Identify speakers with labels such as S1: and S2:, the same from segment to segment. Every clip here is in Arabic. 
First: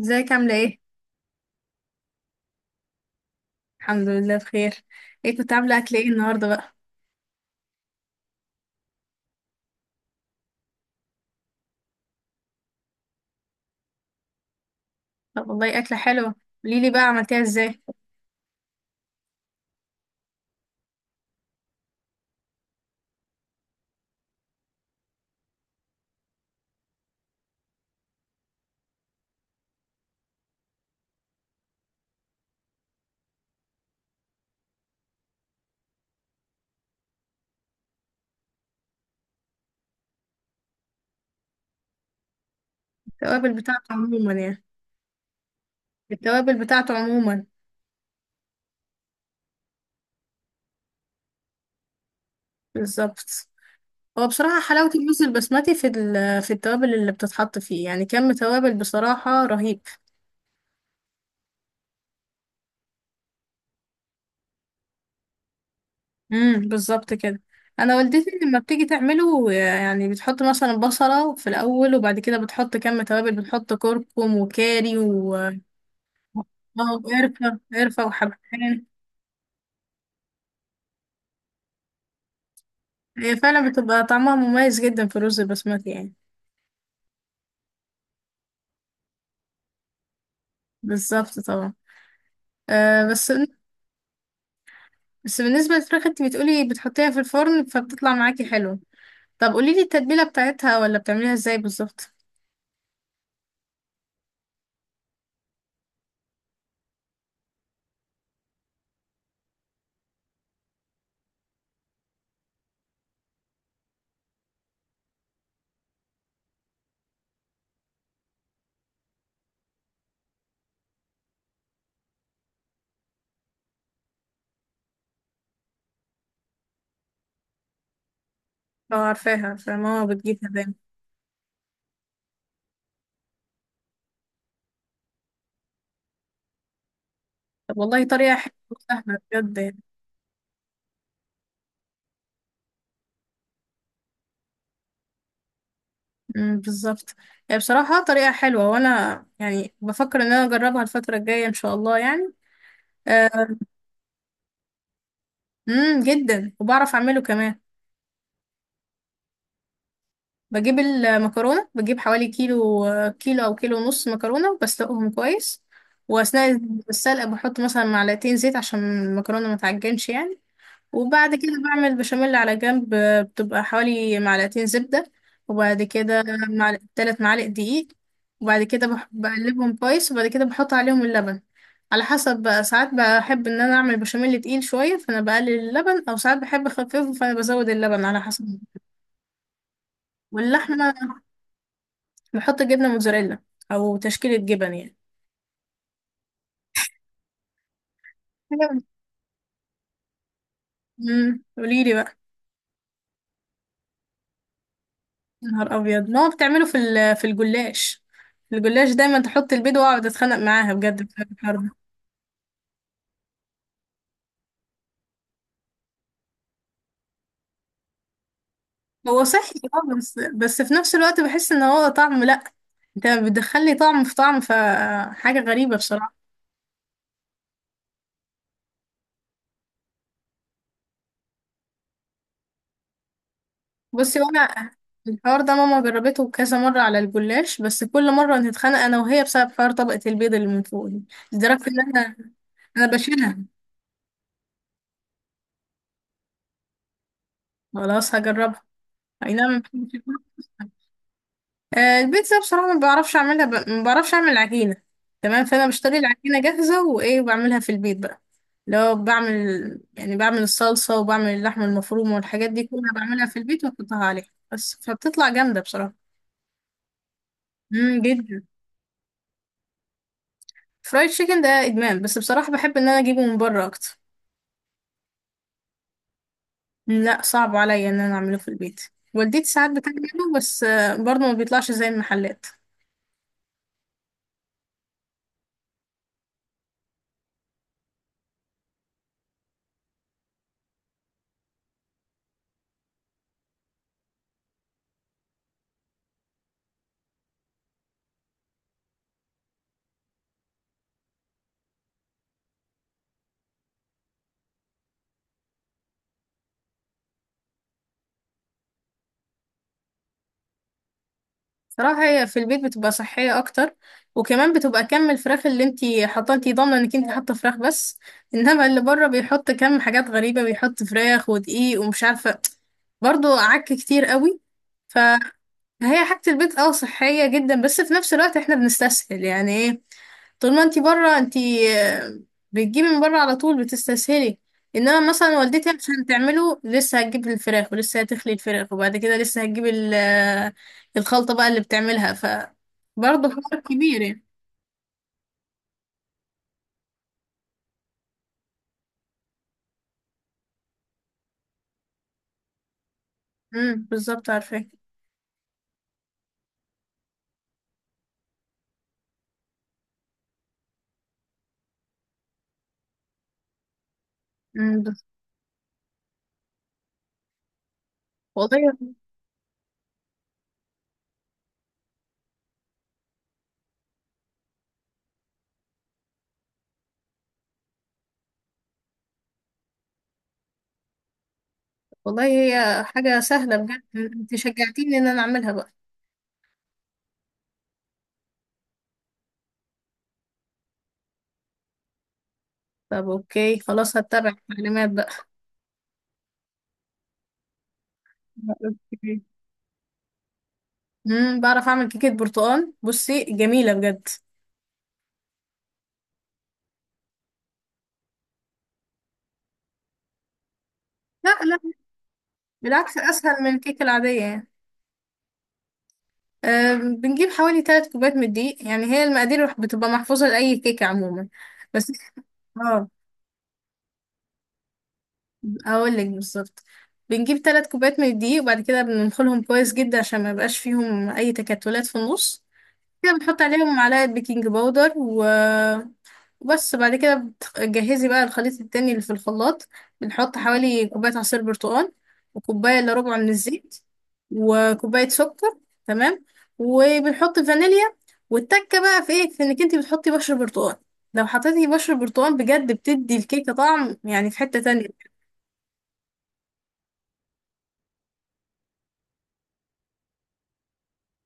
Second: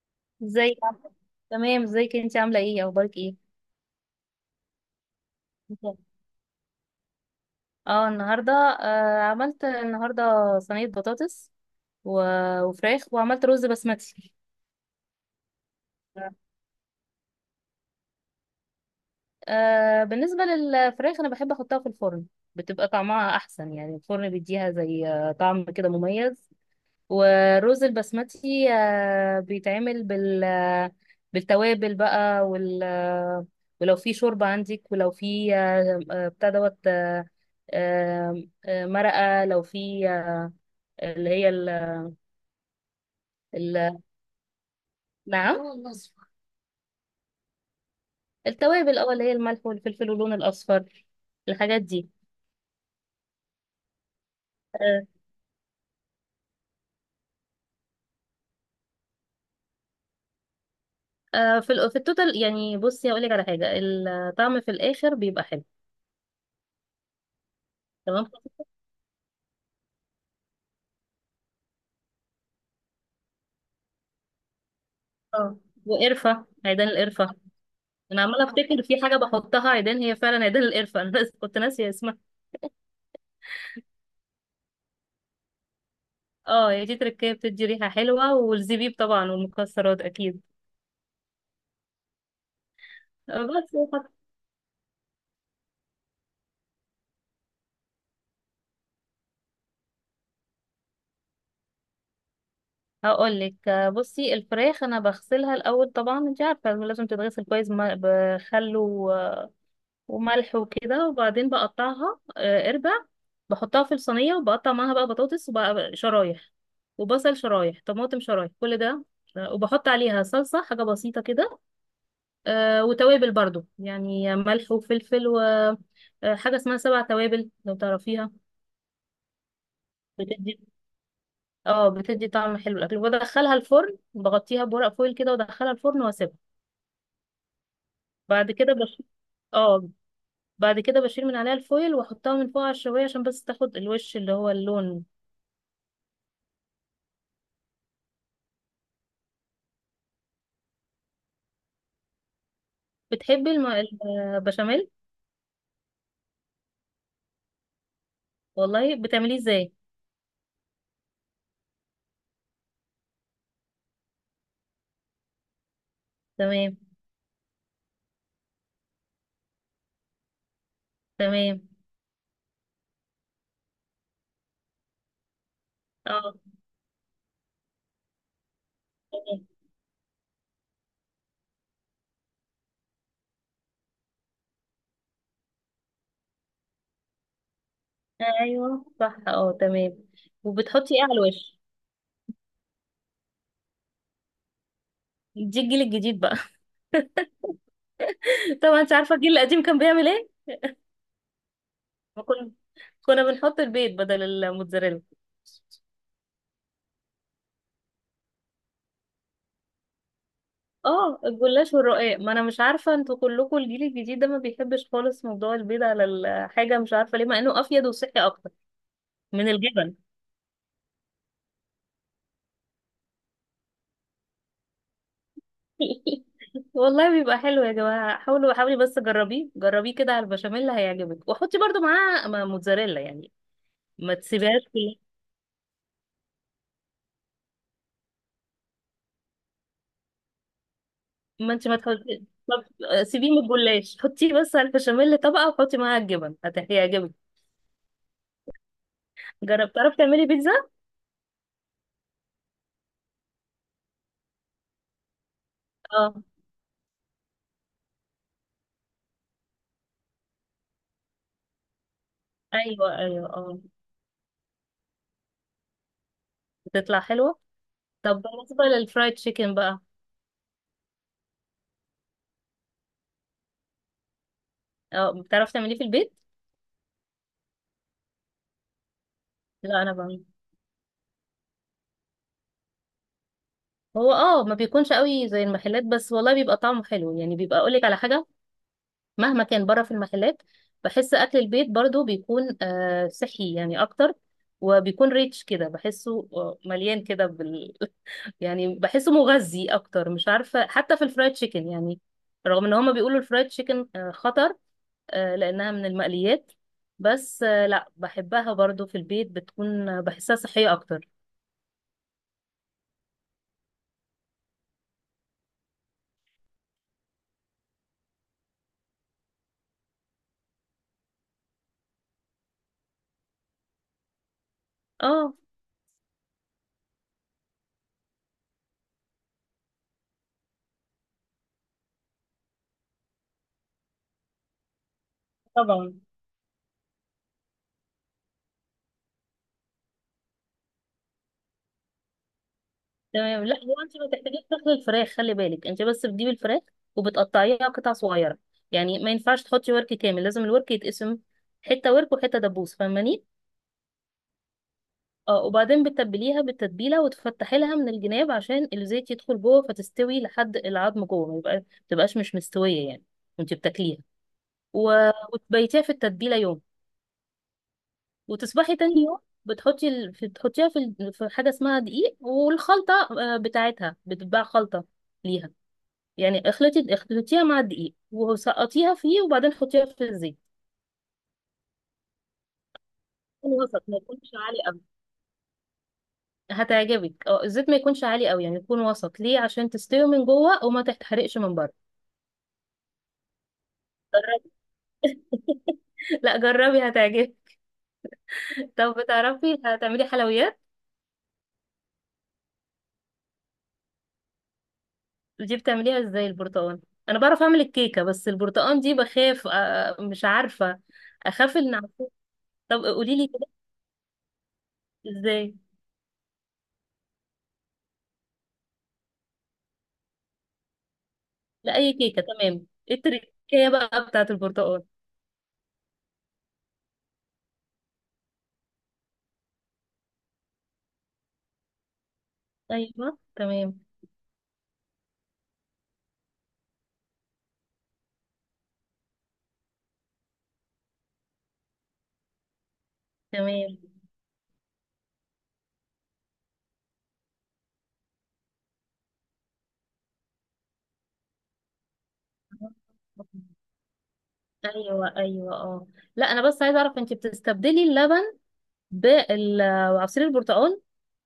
S1: ازيك عاملة ايه؟
S2: ازيك عاملة- تمام، ازيك انت عامله ايه؟ اخبارك ايه؟
S1: الحمد لله بخير. ايه كنت عاملة أكل
S2: تمام.
S1: ايه النهاردة بقى؟
S2: اه النهارده آه عملت النهارده صينيه بطاطس وفراخ وعملت رز بسمتي.
S1: طب والله أكلة حلوة. قوليلي بقى عملتيها ازاي؟
S2: بالنسبه للفراخ انا بحب احطها في الفرن، بتبقى طعمها احسن، يعني الفرن بيديها زي طعم كده مميز. ورز البسمتي بيتعمل بالتوابل بقى، وال آه، ولو في شوربة عندك، ولو في بتاع دوت آه، آه، آه، مرقة، لو في اللي هي
S1: التوابل بتاعته
S2: ال...
S1: عموما يعني.
S2: نعم.
S1: التوابل بتاعته عموما.
S2: التوابل، اللي هي الملح والفلفل واللون الأصفر، الحاجات دي.
S1: بالظبط. هو بصراحة حلاوة
S2: آه،
S1: الرز البسمتي في في التوابل اللي بتتحط فيه، يعني كم توابل بصراحة رهيب.
S2: في التوتال، يعني بصي هقول لك على حاجة، الطعم في الآخر بيبقى حلو.
S1: بالظبط كده. انا والدتي
S2: تمام.
S1: لما بتيجي تعمله يعني بتحط مثلا بصلة في الأول وبعد كده بتحط كم توابل، بتحط كركم وكاري و
S2: اه وقرفة، عيدان
S1: اه
S2: القرفة.
S1: وقرفة
S2: انا عماله افتكر
S1: وحبهان.
S2: في حاجه بحطها عيدان، هي فعلا عيدان القرفه، انا كنت ناسيه اسمها.
S1: هي فعلا بتبقى طعمها مميز جدا في الرز البسمتي يعني.
S2: اه، هي دي تركيه، بتدي ريحه حلوه، والزبيب طبعا، والمكسرات اكيد.
S1: بالظبط طبعا. آه بس
S2: بس.
S1: بس بالنسبة للفراخ انت بتقولي بتحطيها في الفرن فبتطلع معاكي حلو. طب قوليلي التتبيلة بتاعتها ولا بتعمليها ازاي بالظبط.
S2: هقول لك، بصي الفراخ انا بغسلها الاول طبعا، انت عارفه لازم تتغسل كويس، بخل وملح وكده، وبعدين بقطعها اربع. بحطها في الصينيه، وبقطع معاها بقى بطاطس، وبقى شرايح، وبصل شرايح، طماطم شرايح، كل ده. وبحط عليها صلصه، حاجه بسيطه كده. وتوابل برضو، يعني ملح وفلفل وحاجة اسمها سبع توابل لو تعرفيها.
S1: اه، عارفاها عارفاها، ماما بتجيبها
S2: بتدي
S1: دايما.
S2: اه بتدي طعم حلو للأكل. بدخلها الفرن، بغطيها بورق فويل كده، وادخلها الفرن واسيبها.
S1: طب والله طريقة
S2: بعد
S1: حلوة
S2: كده بش...
S1: وسهلة بجد يعني.
S2: اه بعد كده بشيل من عليها الفويل، واحطها من فوق على الشواية عشان بس تاخد الوش، اللي هو اللون.
S1: بالظبط. هي بصراحة طريقة حلوة وانا يعني بفكر ان انا اجربها الفترة الجاية ان شاء الله يعني.
S2: بتحبي الم... البشاميل؟
S1: جدا. وبعرف اعمله كمان.
S2: والله، بتعمليه ازاي؟
S1: بجيب المكرونة، بجيب حوالي كيلو، كيلو أو كيلو ونص مكرونة وبسلقهم كويس. وأثناء
S2: تمام.
S1: السلقة بحط مثلا معلقتين زيت عشان المكرونة ما تعجنش يعني. وبعد كده
S2: تمام.
S1: بعمل بشاميل على جنب، بتبقى حوالي معلقتين زبدة. وبعد كده
S2: اه،
S1: تلات معالق دقيق. وبعد كده
S2: تمام.
S1: بقلبهم كويس وبعد كده بحط عليهم اللبن، على حسب بقى. ساعات بحب ان انا اعمل بشاميل تقيل شويه فانا بقلل اللبن، او ساعات بحب اخففه فانا بزود اللبن على حسب.
S2: ايوه، صح، اه، تمام.
S1: واللحمه
S2: وبتحطي ايه على الوش؟
S1: نحط جبنة موتزاريلا أو تشكيلة جبن يعني.
S2: دي الجيل الجديد بقى. طبعا
S1: حاجة.
S2: انت عارفه الجيل القديم كان بيعمل ايه؟
S1: قوليلي بقى.
S2: ما كنا كنا بنحط البيض بدل الموتزاريلا.
S1: يا نهار أبيض، ما هو بتعمله في في الجلاش. الجلاش دايما تحط البيض، وأقعد أتخانق معاها بجد
S2: اه،
S1: في الحوار ده.
S2: الجلاش والرقاق، ما انا مش عارفه انتوا كلكم الجيل الجديد ده ما بيحبش خالص موضوع البيض على الحاجه، مش عارفه ليه، مع انه افيد وصحي اكتر
S1: هو
S2: من
S1: صحي
S2: الجبن.
S1: اه، بس في نفس الوقت بحس إن هو طعم لأ. أنت بتدخلي طعم في طعم، فحاجة غريبة بصراحة.
S2: والله بيبقى حلو يا جماعه، حاولوا، حاولي بس جربيه، جربيه كده على البشاميل هيعجبك، وحطي برضو معاه موتزاريلا يعني. ما
S1: بصي
S2: تسيبيهاش
S1: وأنا.
S2: كلها.
S1: الحوار ده ماما جربته كذا مرة على الجلاش، بس كل مرة نتخانق أنا وهي بسبب حوار طبقة البيض اللي من فوق دي،
S2: ما
S1: لدرجة
S2: انت ما
S1: إن أنا.
S2: تحطي، طب
S1: أنا
S2: سيبيه
S1: بشيلها.
S2: من الجلاش، حطيه بس على البشاميل طبقه، وحطي معاها الجبن هيعجبك.
S1: خلاص هجربها. اي نعم، ما
S2: جربت؟
S1: بحبش
S2: تعرف
S1: البيتزا.
S2: تعملي بيتزا؟
S1: البيتزا بصراحة ما بعرفش اعملها ما بعرفش اعمل عجينة. تمام، فانا بشتري
S2: اه،
S1: العجينة جاهزة وايه بعملها في البيت بقى. لو بعمل، يعني بعمل الصلصة وبعمل اللحمة المفرومة والحاجات دي
S2: ايوه،
S1: كلها بعملها
S2: ايوه،
S1: في
S2: اه،
S1: البيت واحطها عليها بس، فبتطلع جامدة بصراحة.
S2: بتطلع حلوه. طب
S1: جدا.
S2: بالنسبه للفرايد تشيكن بقى؟
S1: فرايد تشيكن ده ادمان، بس بصراحة بحب ان انا اجيبه من بره اكتر.
S2: اه، بتعرف تعمليه في البيت؟
S1: لا، صعب عليا ان انا اعمله في البيت. والدتي ساعات
S2: لا، انا بعمل.
S1: بتعمله بس برضه ما بيطلعش زي المحلات.
S2: هو ما بيكونش قوي زي المحلات، بس والله بيبقى طعمه حلو، يعني بيبقى، اقولك على حاجه، مهما كان بره في المحلات، بحس اكل البيت برضو بيكون صحي يعني اكتر، وبيكون ريتش كده، بحسه مليان كده يعني بحسه مغذي اكتر، مش عارفه، حتى في الفرايد تشيكن يعني، رغم ان هما بيقولوا الفرايد تشيكن خطر، لأنها من المقليات، بس لا، بحبها برضو، في البيت بتكون بحسها صحية أكتر.
S1: صراحة هي في البيت بتبقى صحية أكتر، وكمان بتبقى كم الفراخ اللي انتي حاطاه، انتي ضامنة انك انتي حاطة فراخ بس. انما اللي بره بيحط كم حاجات غريبة، بيحط فراخ ودقيق ومش عارفة، برضو عك كتير قوي. فهي
S2: اه،
S1: حاجة البيت اه صحية جدا، بس في نفس الوقت احنا بنستسهل يعني ايه. طول ما انتي بره انتي، آه، بتجيبي من بره على طول بتستسهلي. انما مثلا والدتي
S2: طبعا.
S1: عشان تعمله لسه هتجيب الفراخ ولسه هتخلي الفراخ وبعد كده لسه هتجيب الخلطة بقى اللي بتعملها ف. برضه
S2: تمام. لا
S1: حوار
S2: هو انت
S1: كبير
S2: ما
S1: يعني.
S2: تحتاجيش تاكلي الفراخ، خلي بالك انت بس بتجيبي الفراخ، وبتقطعيها قطع صغيرة، يعني ما ينفعش تحطي ورك كامل، لازم الورك يتقسم، حتة ورك وحتة دبوس، فاهماني؟
S1: بالظبط عارفة.
S2: اه، وبعدين بتتبليها بالتتبيلة، وتفتحي لها من الجناب عشان الزيت يدخل جوه فتستوي لحد العظم جوه، ما تبقاش مش مستوية يعني، وانت بتاكليها.
S1: امم
S2: و...
S1: بس-
S2: وتبيتيها في التتبيلة يوم، وتصبحي
S1: والله
S2: تاني يوم، بتحطيها في حاجة اسمها دقيق والخلطة بتاعتها، بتتباع خلطة ليها، يعني اخلطيها مع الدقيق، وسقطيها فيه، وبعدين حطيها في الزيت،
S1: والله هي حاجة سهلة
S2: يكون
S1: بجد،
S2: وسط ما يكونش
S1: انت
S2: عالي قوي.
S1: شجعتيني ان انا اعملها بقى.
S2: هتعجبك. اه، الزيت ما يكونش عالي قوي، يعني يكون وسط ليه عشان تستوي من جوه وما تتحرقش من بره.
S1: طب اوكي خلاص هتبع
S2: جربي.
S1: التعليمات بقى.
S2: لا، جربي هتعجبك. طب
S1: اوكي.
S2: بتعرفي هتعملي حلويات؟
S1: بعرف اعمل كيكة برتقال، بصي جميلة بجد.
S2: دي بتعمليها ازاي البرتقال؟ انا بعرف اعمل الكيكه، بس البرتقال دي بخاف مش عارفه.
S1: لا
S2: اخاف
S1: لا،
S2: ان أعمله. طب
S1: بالعكس
S2: قولي لي
S1: اسهل
S2: كده،
S1: من الكيكة العادية يعني.
S2: ازاي؟
S1: بنجيب حوالي ثلاث كوبايات من الدقيق، يعني هي المقادير بتبقى محفوظة لأي كيكة عموما. بس
S2: لاي كيكه تمام،
S1: اه،
S2: ايه التركية بقى بتاعه البرتقال؟
S1: هقول لك بالظبط. بنجيب ثلاث كوبايات من الدقيق وبعد كده بننخلهم كويس جدا عشان ما يبقاش فيهم أي تكتلات في النص. كده
S2: ايوه،
S1: بنحط عليهم
S2: تمام،
S1: معلقة بيكنج باودر وبس. بعد كده بتجهزي بقى الخليط التاني اللي في الخلاط. بنحط حوالي كوباية عصير برتقال وكوباية إلا ربع من
S2: تمام.
S1: الزيت وكوباية سكر. تمام. وبنحط فانيليا. والتكة بقى في ايه، في انك انتي بتحطي بشر برتقال. لو حطيتي بشر برتقال بجد بتدي الكيكة طعم يعني في حتة تانية.
S2: ايوه، ايوه، اه، لا، انا بس عايزه اعرف انت بتستبدلي اللبن بعصير البرتقال؟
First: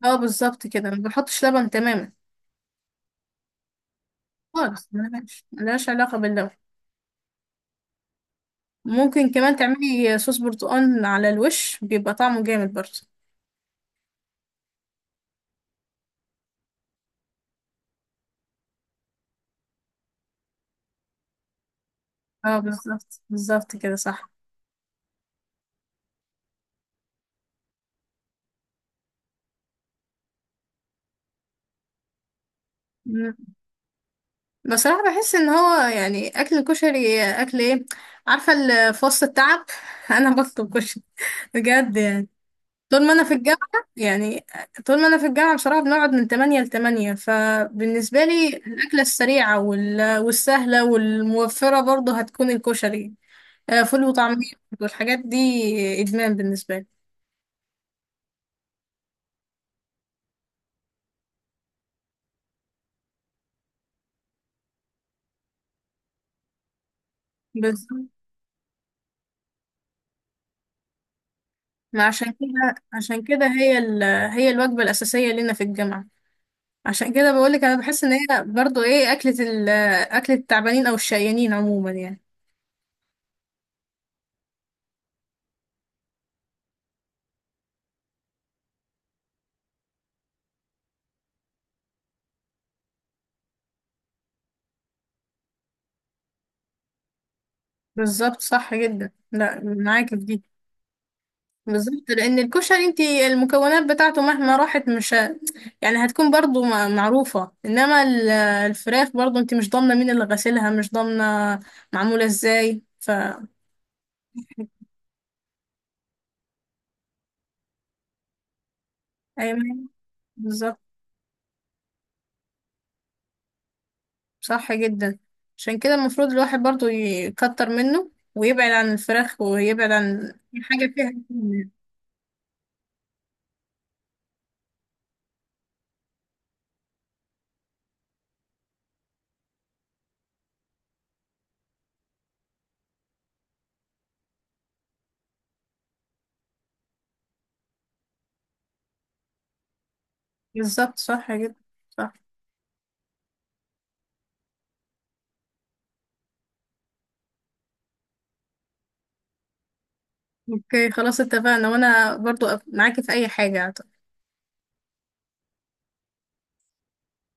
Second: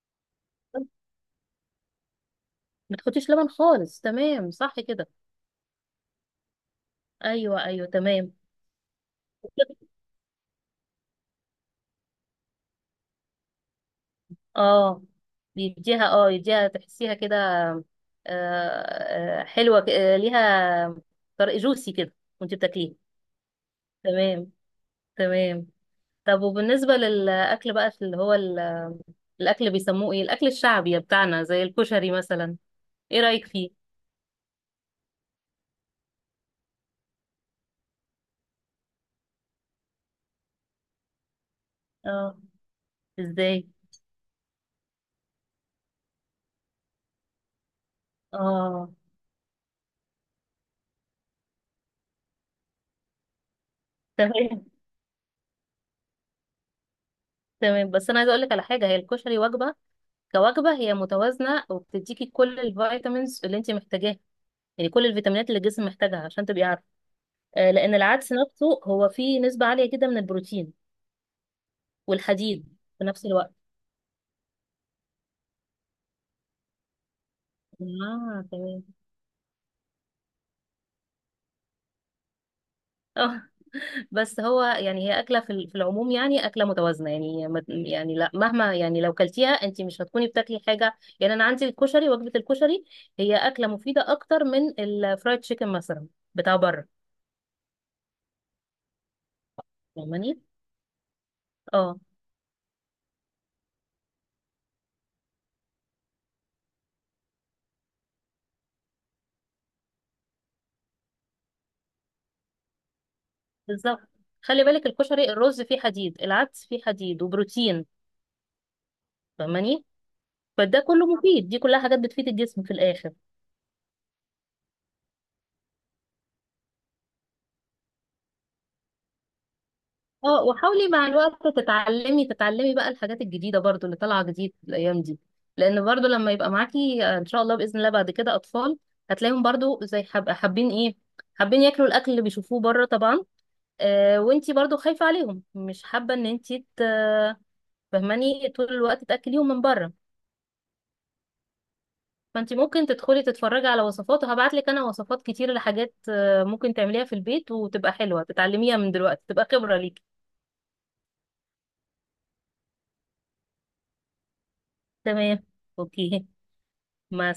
S1: اه بالظبط كده، ما بنحطش لبن تماما،
S2: ما تحطيش لبن خالص، تمام، صح
S1: خالص،
S2: كده.
S1: ملهاش ملهاش علاقة باللبن.
S2: ايوه، ايوه، تمام.
S1: ممكن كمان تعملي صوص برتقال على الوش بيبقى طعمه جامد برضه.
S2: اه، بيديها اه يديها، تحسيها كده حلوة ليها طرق جوسي كده، وانت
S1: اه
S2: بتاكليه.
S1: بالظبط بالظبط كده صح.
S2: تمام. تمام. طب وبالنسبة للأكل بقى، في اللي هو الأكل، بيسموه ايه الأكل الشعبي بتاعنا زي الكشري مثلا؟ ايه
S1: مم.
S2: رأيك فيه؟
S1: بصراحة بحس ان هو يعني اكل الكشري اكل ايه. عارفة في وسط التعب انا بطلب كشري بجد يعني.
S2: اه،
S1: طول ما انا في
S2: ازاي؟
S1: الجامعة يعني. طول ما انا في الجامعة بصراحة بنقعد من 8 ل 8، فبالنسبة لي
S2: اه،
S1: الاكلة السريعة والسهلة والموفرة برضه هتكون الكشري. فول وطعمية
S2: تمام،
S1: والحاجات دي، ادمان بالنسبة لي.
S2: تمام، بس انا عايزه اقول لك على حاجه، هي الكشري وجبه، كوجبه هي متوازنه، وبتديكي كل الفيتامينز اللي انت محتاجاها، يعني كل الفيتامينات اللي الجسم محتاجها عشان تبقي عارفه. لأن
S1: بالظبط.
S2: العدس نفسه هو فيه نسبة عالية جدا من البروتين
S1: ما عشان كده
S2: والحديد في
S1: عشان
S2: نفس
S1: كده
S2: الوقت.
S1: هي الوجبة الأساسية لنا في الجامعة. عشان كده بقولك انا بحس ان هي
S2: اه، تمام،
S1: برضو ايه، اكلة التعبانين او الشقيانين عموما يعني.
S2: اه. بس هو يعني، هي أكلة في العموم، يعني أكلة متوازنة، يعني يعني لا، مهما، يعني لو كلتيها أنت مش هتكوني بتاكلي حاجة، يعني أنا عندي الكشري، وجبة الكشري هي أكلة مفيدة أكتر من الفرايد تشيكن مثلا بتاع بره،
S1: بالظبط صح جدا، لا معاكي في
S2: فاهماني؟
S1: دي.
S2: اه،
S1: بالظبط، لان الكشري انت المكونات بتاعته مهما راحت مش يعني هتكون برضو معروفة، انما الفراخ برضو انت مش ضامنة مين اللي غسلها، مش ضامنة معمولة ازاي ف.
S2: بالظبط. خلي بالك، الكشري الرز فيه حديد، العدس فيه حديد وبروتين،
S1: ايوه
S2: فاهماني؟
S1: بالظبط
S2: فده كله مفيد، دي كلها حاجات بتفيد الجسم في الآخر.
S1: صح جدا. عشان كده المفروض الواحد برضو يكتر منه ويبعد عن الفراخ ويبعد عن
S2: اه،
S1: أي
S2: وحاولي
S1: حاجة
S2: مع
S1: فيها.
S2: الوقت تتعلمي، بقى الحاجات الجديدة برضو اللي طالعة جديد الأيام دي، لأن برضو لما يبقى معاكي إن شاء الله بإذن الله بعد كده أطفال، هتلاقيهم برضو زي حابين إيه، حابين ياكلوا الأكل اللي بيشوفوه بره طبعا. وانتي برضو خايفة عليهم، مش حابة إن فهماني، طول الوقت تأكليهم من بره.
S1: بالظبط صح جدا. صح.
S2: فانتي ممكن تدخلي تتفرجي على وصفات، وهبعتلك أنا وصفات كتير لحاجات ممكن تعمليها في البيت، وتبقى حلوة، تتعلميها من دلوقتي تبقى خبرة ليكي.
S1: اوكي خلاص اتفقنا، وانا برضو معاكي في اي حاجة.
S2: تمام. أوكي. مع